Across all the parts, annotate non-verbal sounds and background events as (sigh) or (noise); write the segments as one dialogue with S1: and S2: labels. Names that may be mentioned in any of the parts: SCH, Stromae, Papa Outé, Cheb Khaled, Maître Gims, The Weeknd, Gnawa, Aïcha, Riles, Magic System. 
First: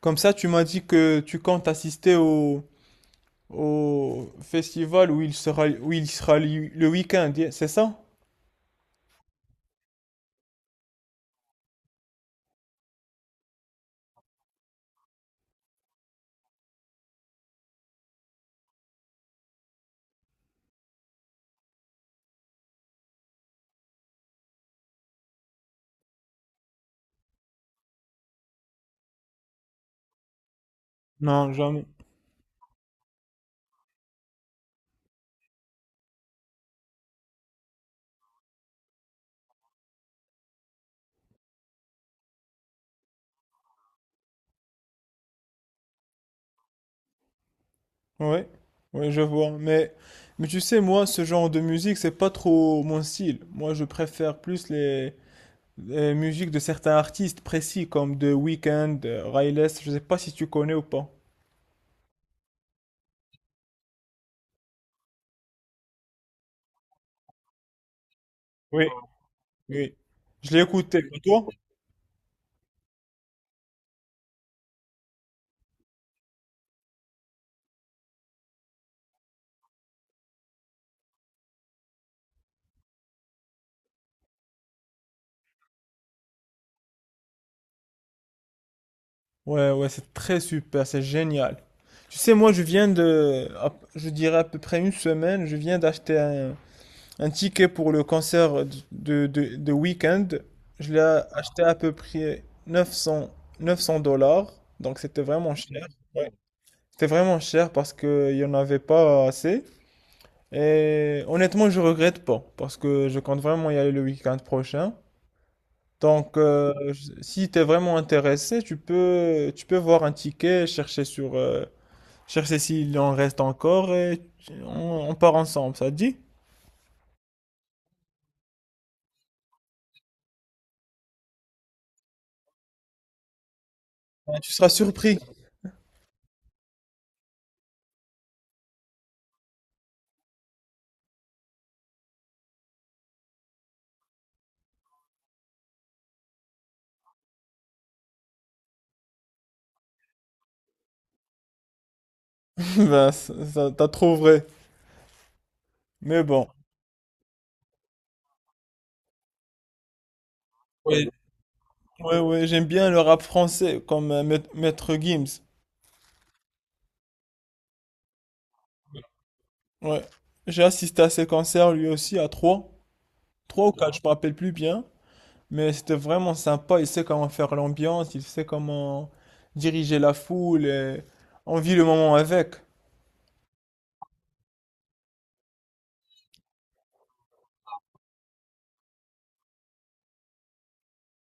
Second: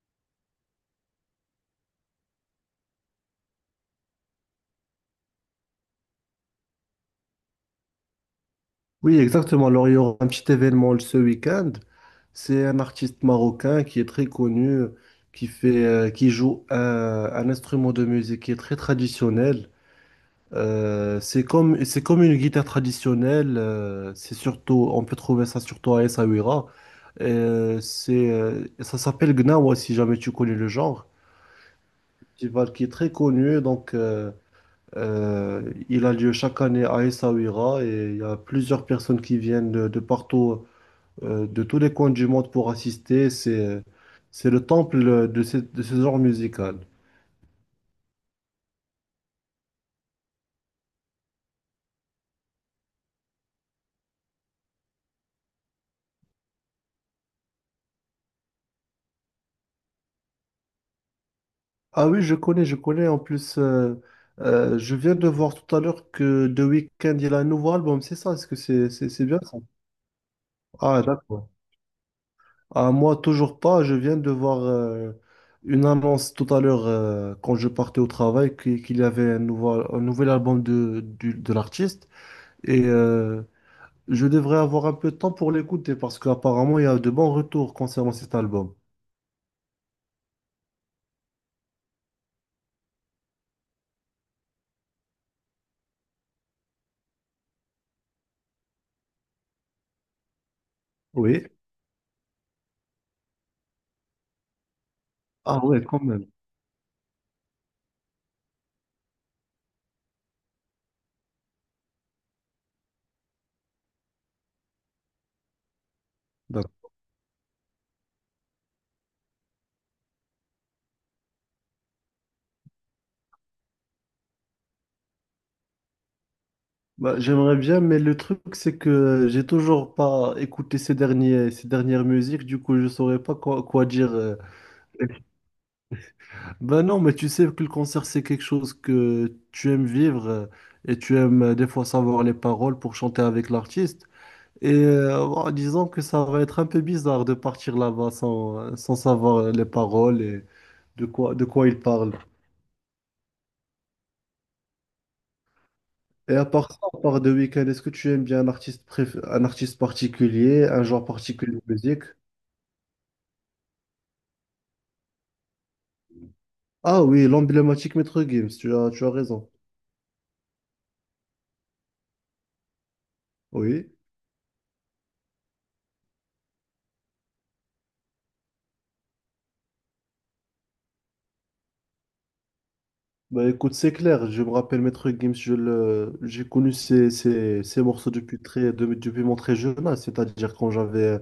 S1: Comme ça, tu m'as dit que tu comptes assister au festival où il sera, le week-end, c'est ça?
S2: Oui, exactement. Alors, il y aura un petit événement ce week-end. C'est un artiste marocain qui est très connu, qui fait, qui joue un instrument de musique qui est très traditionnel. C'est comme une guitare traditionnelle. C'est surtout, on peut trouver ça surtout à Essaouira. Ça s'appelle Gnawa, si jamais tu connais le genre.
S1: Non, jamais.
S2: Festival qui est très connu. Donc, il a lieu chaque année à Essaouira et il y a plusieurs personnes qui viennent de partout, de tous les coins du monde pour assister. C'est le temple de ce genre musical.
S1: Ouais, ouais, je vois. Mais tu sais, moi, ce genre de musique, c'est pas trop mon style. Moi, je préfère plus les musiques de certains artistes précis, comme The Weeknd, Riles. Je sais pas si tu connais ou pas.
S2: Ah oui, je connais, je connais. En plus, je viens de voir tout à l'heure que The Weeknd, il a un nouveau album. C'est ça, est-ce que
S1: Oui,
S2: c'est bien ça?
S1: oui. Je l'ai écouté.
S2: Ah,
S1: Et toi?
S2: d'accord. Ah, moi, toujours pas. Je viens de voir une annonce tout à l'heure quand je partais au travail qu'il y avait un nouvel album de l'artiste. Et je devrais avoir un peu de temps pour l'écouter parce qu'apparemment, il y a de bons retours concernant cet album.
S1: Ouais, ouais, c'est très super, c'est génial. Tu sais, moi, je dirais à peu près une semaine, je viens d'acheter un ticket pour le concert de week-end. Je l'ai
S2: Oui.
S1: acheté à peu près 900 dollars, donc c'était vraiment
S2: Ah ouais,
S1: cher.
S2: quand même.
S1: Ouais. C'était vraiment cher parce qu'il n'y en avait pas assez. Et honnêtement, je regrette pas parce que je compte vraiment y aller le week-end prochain. Donc,
S2: D'accord.
S1: si tu es vraiment intéressé, tu peux voir un ticket, chercher sur, chercher s'il en reste encore et on part ensemble, ça te dit?
S2: Bah, j'aimerais bien, mais le truc, c'est que j'ai toujours pas écouté ces dernières musiques, du coup, je saurais pas quoi dire.
S1: Ben, tu seras surpris.
S2: Ben non, mais tu sais que le concert, c'est quelque chose que tu aimes vivre, et tu aimes, des fois savoir les paroles pour chanter avec l'artiste. Et, en disant que ça va être un peu bizarre de partir là-bas sans savoir les paroles et de quoi ils parlent.
S1: (laughs) Ben, t'as trop vrai. Mais
S2: Et
S1: bon.
S2: à part ça, à part The Weeknd, est-ce que tu aimes bien un artiste particulier, un genre
S1: Ouais,
S2: particulier de musique?
S1: ouais, ouais, j'aime bien le rap français, comme Maître Gims.
S2: Ah oui, l'emblématique Maître Gims, tu as raison.
S1: Ouais. J'ai assisté à ses concerts lui aussi à trois. Trois ou
S2: Oui.
S1: quatre, je me rappelle plus bien. Mais c'était vraiment sympa, il sait comment faire l'ambiance, il sait comment diriger la foule et on vit le moment avec.
S2: Bah écoute, c'est clair, je me rappelle Maître Gims, j'ai connu ses morceaux depuis mon très jeune âge, c'est-à-dire quand j'avais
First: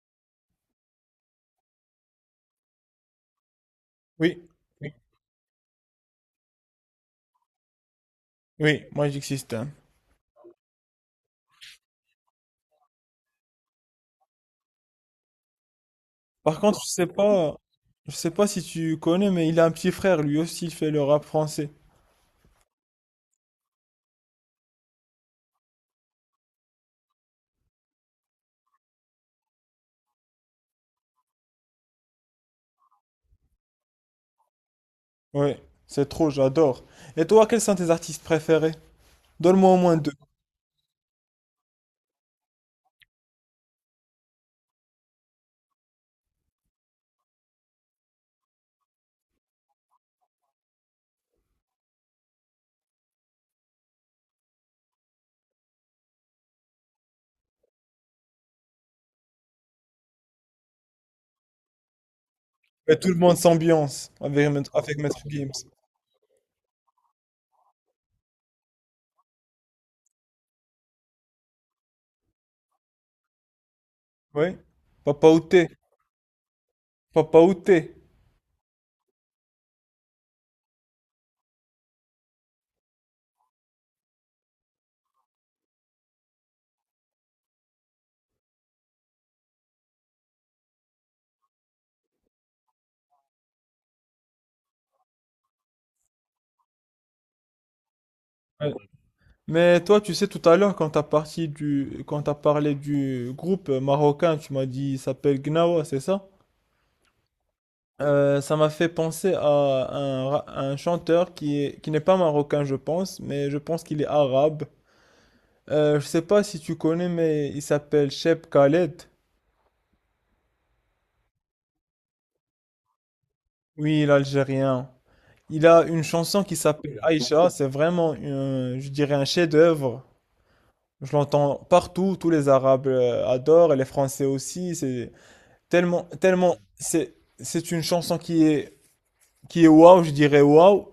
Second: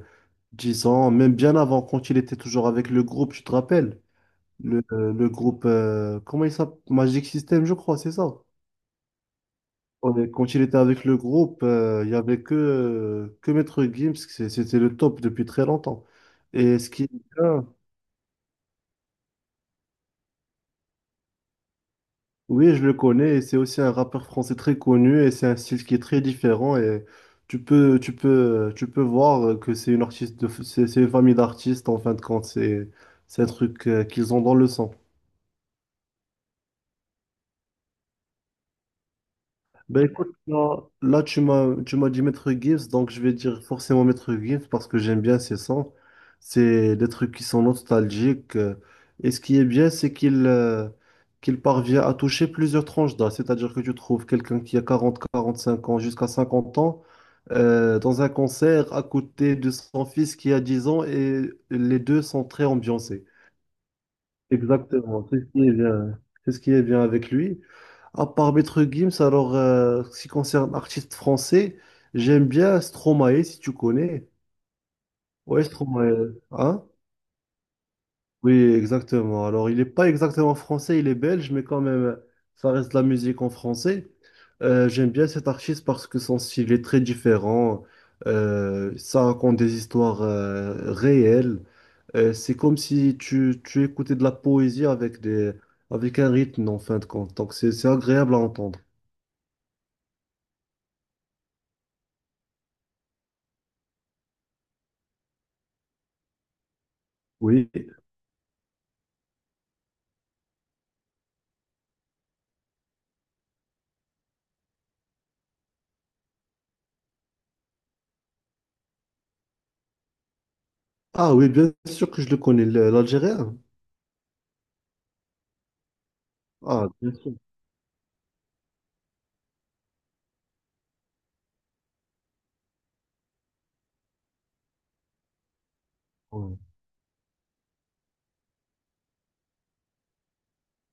S2: 10 ans, même bien avant, quand il était toujours avec le groupe, tu te rappelles?
S1: Oui,
S2: le,
S1: oui,
S2: le groupe, comment il s'appelle? Magic System, je crois, c'est ça.
S1: oui, moi j'existe. Hein.
S2: Quand il était avec le groupe, il n'y avait que Maître Gims, c'était le top depuis très longtemps.
S1: Par
S2: Et
S1: contre,
S2: ce qui est bien,
S1: je sais pas si tu connais, mais il a un petit frère, lui aussi, il fait le rap français.
S2: oui, je le connais, et c'est aussi un rappeur français très connu, et c'est un style qui est très différent, et tu peux voir que c'est c'est une famille d'artistes, en fin de compte, c'est un truc, qu'ils ont dans le sang.
S1: Oui, c'est trop, j'adore. Et toi, quels sont tes artistes préférés? Donne-moi au moins
S2: Ben
S1: deux.
S2: écoute, là, là, tu m'as dit Maître Gibbs, donc je vais dire forcément Maître Gibbs parce que j'aime bien ses sons. C'est des trucs qui sont nostalgiques. Et ce qui est bien, c'est qu'il parvient à toucher plusieurs tranches d'âge. C'est-à-dire que tu trouves quelqu'un qui a 45 ans jusqu'à 50 ans, dans un concert à côté de son fils qui a 10 ans et les deux sont très
S1: Et tout le
S2: ambiancés.
S1: monde s'ambiance avec, avec Maître
S2: Exactement, c'est ce qui
S1: Gims.
S2: est bien, c'est ce qui est bien avec lui. À part Maître Gims, alors, ce qui concerne artiste français, j'aime bien Stromae, si tu connais.
S1: Oui, Papa
S2: Ouais,
S1: Outé,
S2: Stromae, hein?
S1: Papa Outé.
S2: Oui, exactement. Alors, il n'est pas exactement français, il est belge, mais quand même, ça reste de la musique en français. J'aime bien cet artiste parce que son style est très différent. Ça raconte des histoires, réelles. C'est comme si tu écoutais de la poésie avec un rythme en fin de compte. Donc c'est agréable à entendre.
S1: Mais toi, tu sais, tout à l'heure, quand quand t'as parlé du groupe marocain, tu m'as dit, il s'appelle Gnawa, c'est ça?
S2: Oui.
S1: Ça m'a fait penser à un chanteur qui est, qui n'est pas marocain, je pense, mais je pense qu'il est arabe. Je sais pas si tu connais, mais il s'appelle Cheb Khaled.
S2: Ah oui, bien sûr que je le connais, l'Algérien.
S1: Oui, l'Algérien. Il a une chanson qui
S2: Ah,
S1: s'appelle
S2: bien sûr.
S1: Aïcha. C'est vraiment, je dirais, un chef-d'œuvre. Je l'entends partout. Tous les Arabes adorent, et les Français aussi. C'est tellement, tellement,
S2: Ouais.
S1: c'est une chanson qui est waouh, je dirais waouh.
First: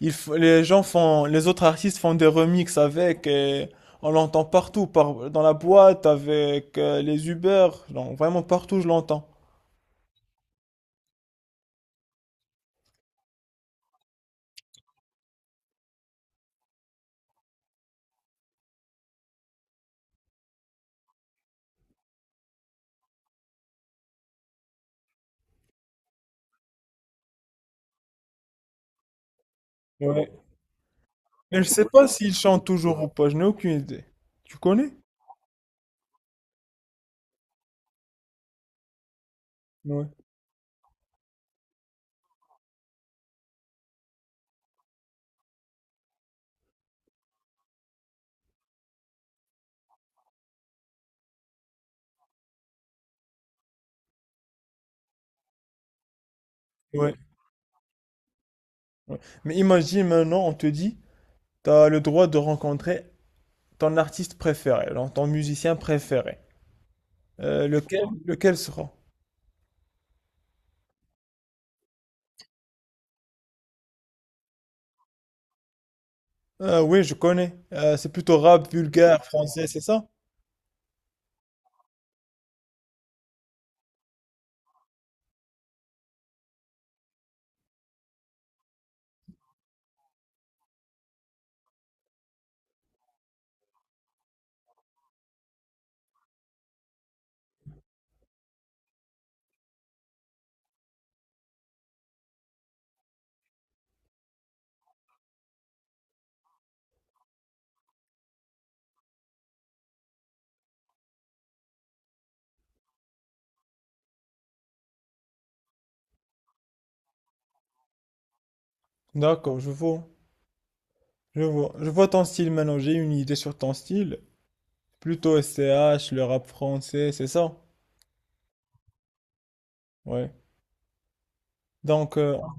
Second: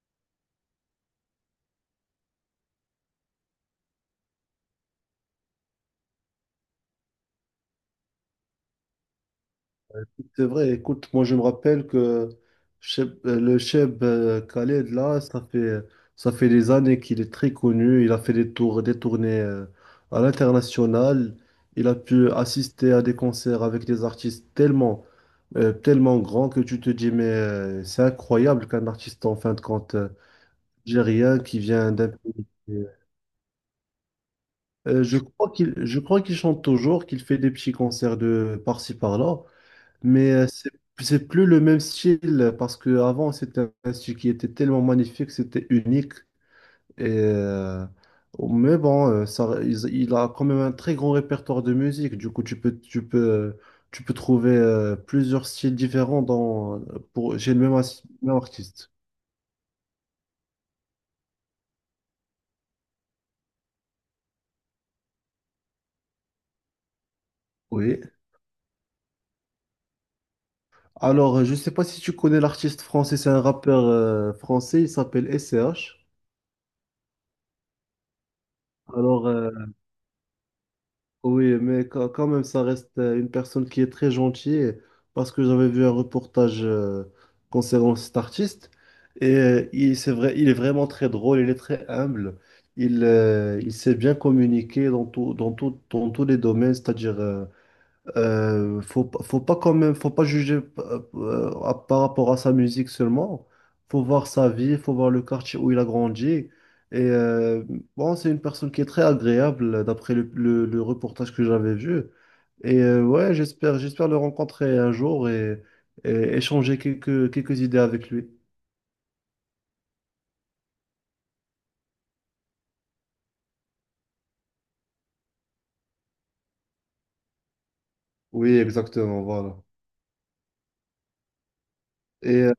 S1: Les gens font, les autres artistes font des remixes avec et on l'entend partout, par, dans la boîte, avec les Uber, non, vraiment partout je l'entends.
S2: C'est vrai, écoute, moi je me rappelle que le Cheb, Khaled, là, ça fait des années qu'il est très connu. Il a fait des tournées, à l'international. Il a pu assister à des concerts avec des artistes tellement grands que tu te dis, mais, c'est incroyable qu'un artiste, en fin de compte,
S1: Ouais.
S2: algérien
S1: Mais
S2: qui
S1: je sais
S2: vient
S1: pas
S2: d'un
S1: s'il
S2: pays.
S1: chante toujours ou pas, je n'ai aucune idée. Tu connais?
S2: Je crois qu'il chante toujours, qu'il fait des petits concerts de par-ci par-là.
S1: Ouais.
S2: Mais, c'est plus le même style, parce que avant c'était un style qui était tellement magnifique, c'était unique. Et, euh, mais bon, il a quand même un très grand répertoire de musique. Du coup, tu peux trouver, plusieurs styles différents
S1: Ouais.
S2: chez le même, même artiste.
S1: Ouais. Mais imagine maintenant, on te dit, t'as le droit de rencontrer ton artiste préféré, donc ton musicien préféré.
S2: Oui.
S1: Lequel sera?
S2: Alors, je ne sais pas si tu connais l'artiste français, c'est un rappeur, français, il s'appelle SCH.
S1: Ah oui, je connais. C'est plutôt rap vulgaire
S2: Alors, euh,
S1: français, c'est ça?
S2: Oui, mais quand même, ça reste, une personne qui est très gentille, parce que j'avais vu un reportage, concernant cet artiste et c'est vrai, il est vraiment très drôle, il est très humble, il sait bien communiquer dans tout, dans tous les domaines, c'est-à-dire, faut pas quand même, faut pas juger, par rapport à sa musique seulement. Faut voir sa vie, faut voir le quartier où il a grandi. Et, bon, c'est une personne qui est très agréable d'après le reportage que j'avais vu. Et, ouais, j'espère le rencontrer un jour et, échanger quelques idées avec lui.
S1: D'accord, je vois. Je vois. Je vois ton style maintenant. J'ai une idée sur ton style. Plutôt SCH, le rap français, c'est ça?
S2: Oui, exactement, voilà.
S1: Ouais. Donc,
S2: Et,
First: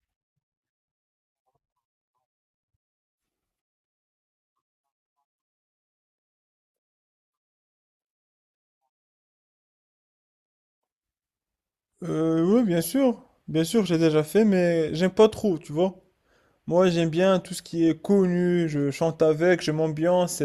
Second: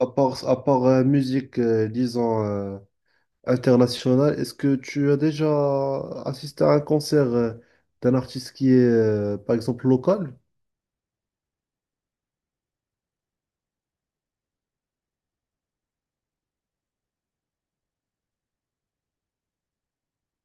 S2: à part, musique, disons. International. Est-ce que tu as déjà assisté à un concert, d'un artiste qui est, par exemple, local?
S1: oui, bien sûr. Bien sûr, j'ai déjà fait, mais j'aime pas trop, tu vois. Moi, j'aime bien tout ce qui est connu. Je chante avec, je m'ambiance.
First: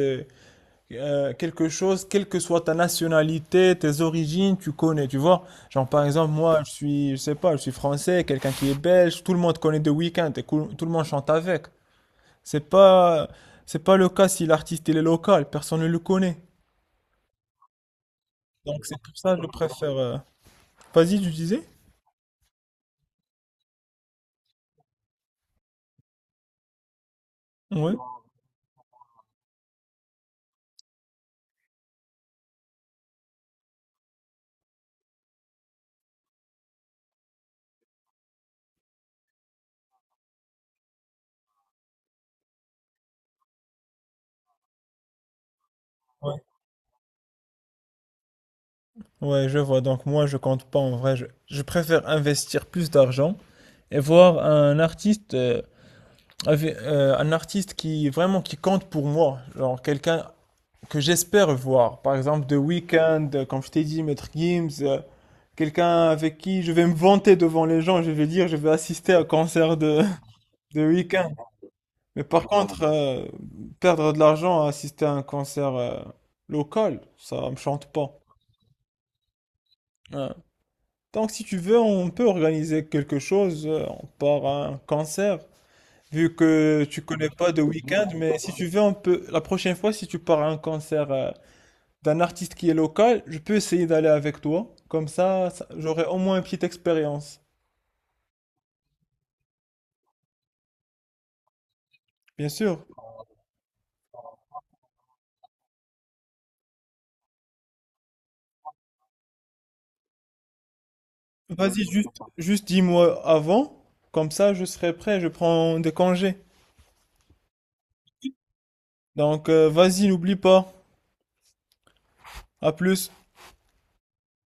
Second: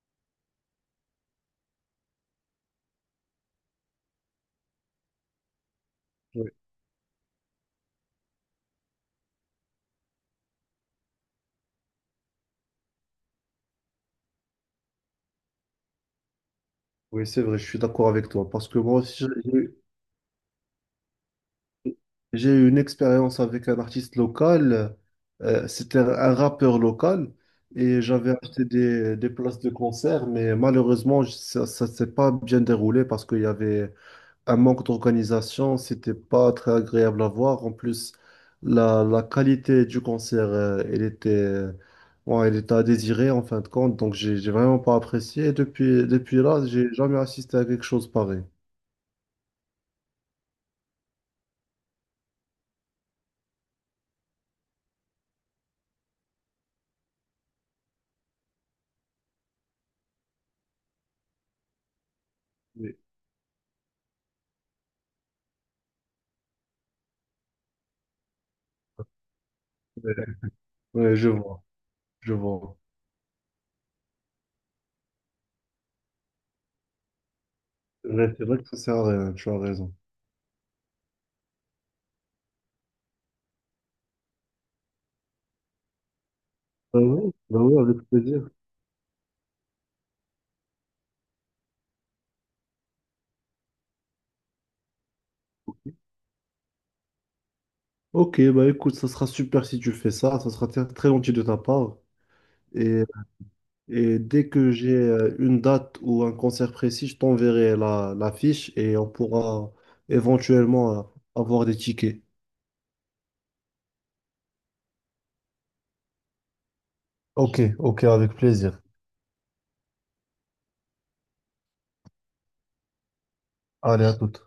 S1: Euh, quelque chose, quelle que soit ta nationalité, tes origines, tu connais, tu vois. Genre, par exemple,
S2: Oui,
S1: moi, je sais pas, je suis français, quelqu'un qui est belge, tout le monde connaît The Weeknd et tout le monde chante avec. C'est pas, c'est pas le cas si l'artiste il est local, personne ne le connaît.
S2: oui, c'est vrai, je suis d'accord avec toi. Parce que
S1: Donc, c'est
S2: moi
S1: pour
S2: aussi,
S1: ça que je
S2: j'ai eu
S1: préfère. Euh, vas-y, tu disais?
S2: j'ai eu une expérience avec un artiste local. C'était un rappeur local.
S1: Ouais.
S2: Et j'avais acheté des places de concert, mais malheureusement, ça ne s'est pas bien déroulé parce qu'il y avait un manque d'organisation, c'était pas très agréable à voir. En plus, la qualité du concert, ouais, elle était à désirer en fin de compte, donc j'ai vraiment pas apprécié. Et depuis
S1: Ouais.
S2: là, j'ai jamais assisté à quelque chose pareil.
S1: Ouais, je vois. Donc, moi, je compte pas en vrai. Je préfère investir plus d'argent et voir un artiste. Euh, avec, un artiste qui vraiment qui compte pour moi, genre quelqu'un que j'espère voir. Par exemple, The
S2: Oui,
S1: Weeknd, comme je t'ai dit, Maître Gims, quelqu'un avec qui je vais me vanter devant les gens, je vais dire, je vais assister à un concert de,
S2: oui,
S1: (laughs) de
S2: oui, je
S1: Weeknd.
S2: vois,
S1: Mais
S2: je
S1: par
S2: vois.
S1: contre, perdre de l'argent à assister à un concert local, ça me chante pas.
S2: Ouais, c'est vrai que ça sert à rien, tu as raison.
S1: Ouais. Donc, si tu veux, on peut organiser quelque chose, on part à un concert. Vu que tu connais pas
S2: Bah
S1: The
S2: oui, avec
S1: Weeknd, mais
S2: plaisir.
S1: si tu veux, on peut, la prochaine fois, si tu pars à un concert, d'un artiste qui est local, je peux essayer d'aller avec toi. Comme ça, j'aurai au moins une petite expérience.
S2: Ok, bah écoute, ça sera super si tu fais ça, ça sera très très gentil de ta part.
S1: Bien sûr.
S2: Et Et dès que j'ai, une date ou un concert précis, je t'enverrai la fiche et on pourra éventuellement, avoir des
S1: Vas-y,
S2: tickets.
S1: juste dis-moi avant. Comme ça, je serai prêt. Je prends des congés.
S2: Ok, ok, avec plaisir.
S1: Donc, vas-y, n'oublie pas. À plus.
S2: Allez, à toute.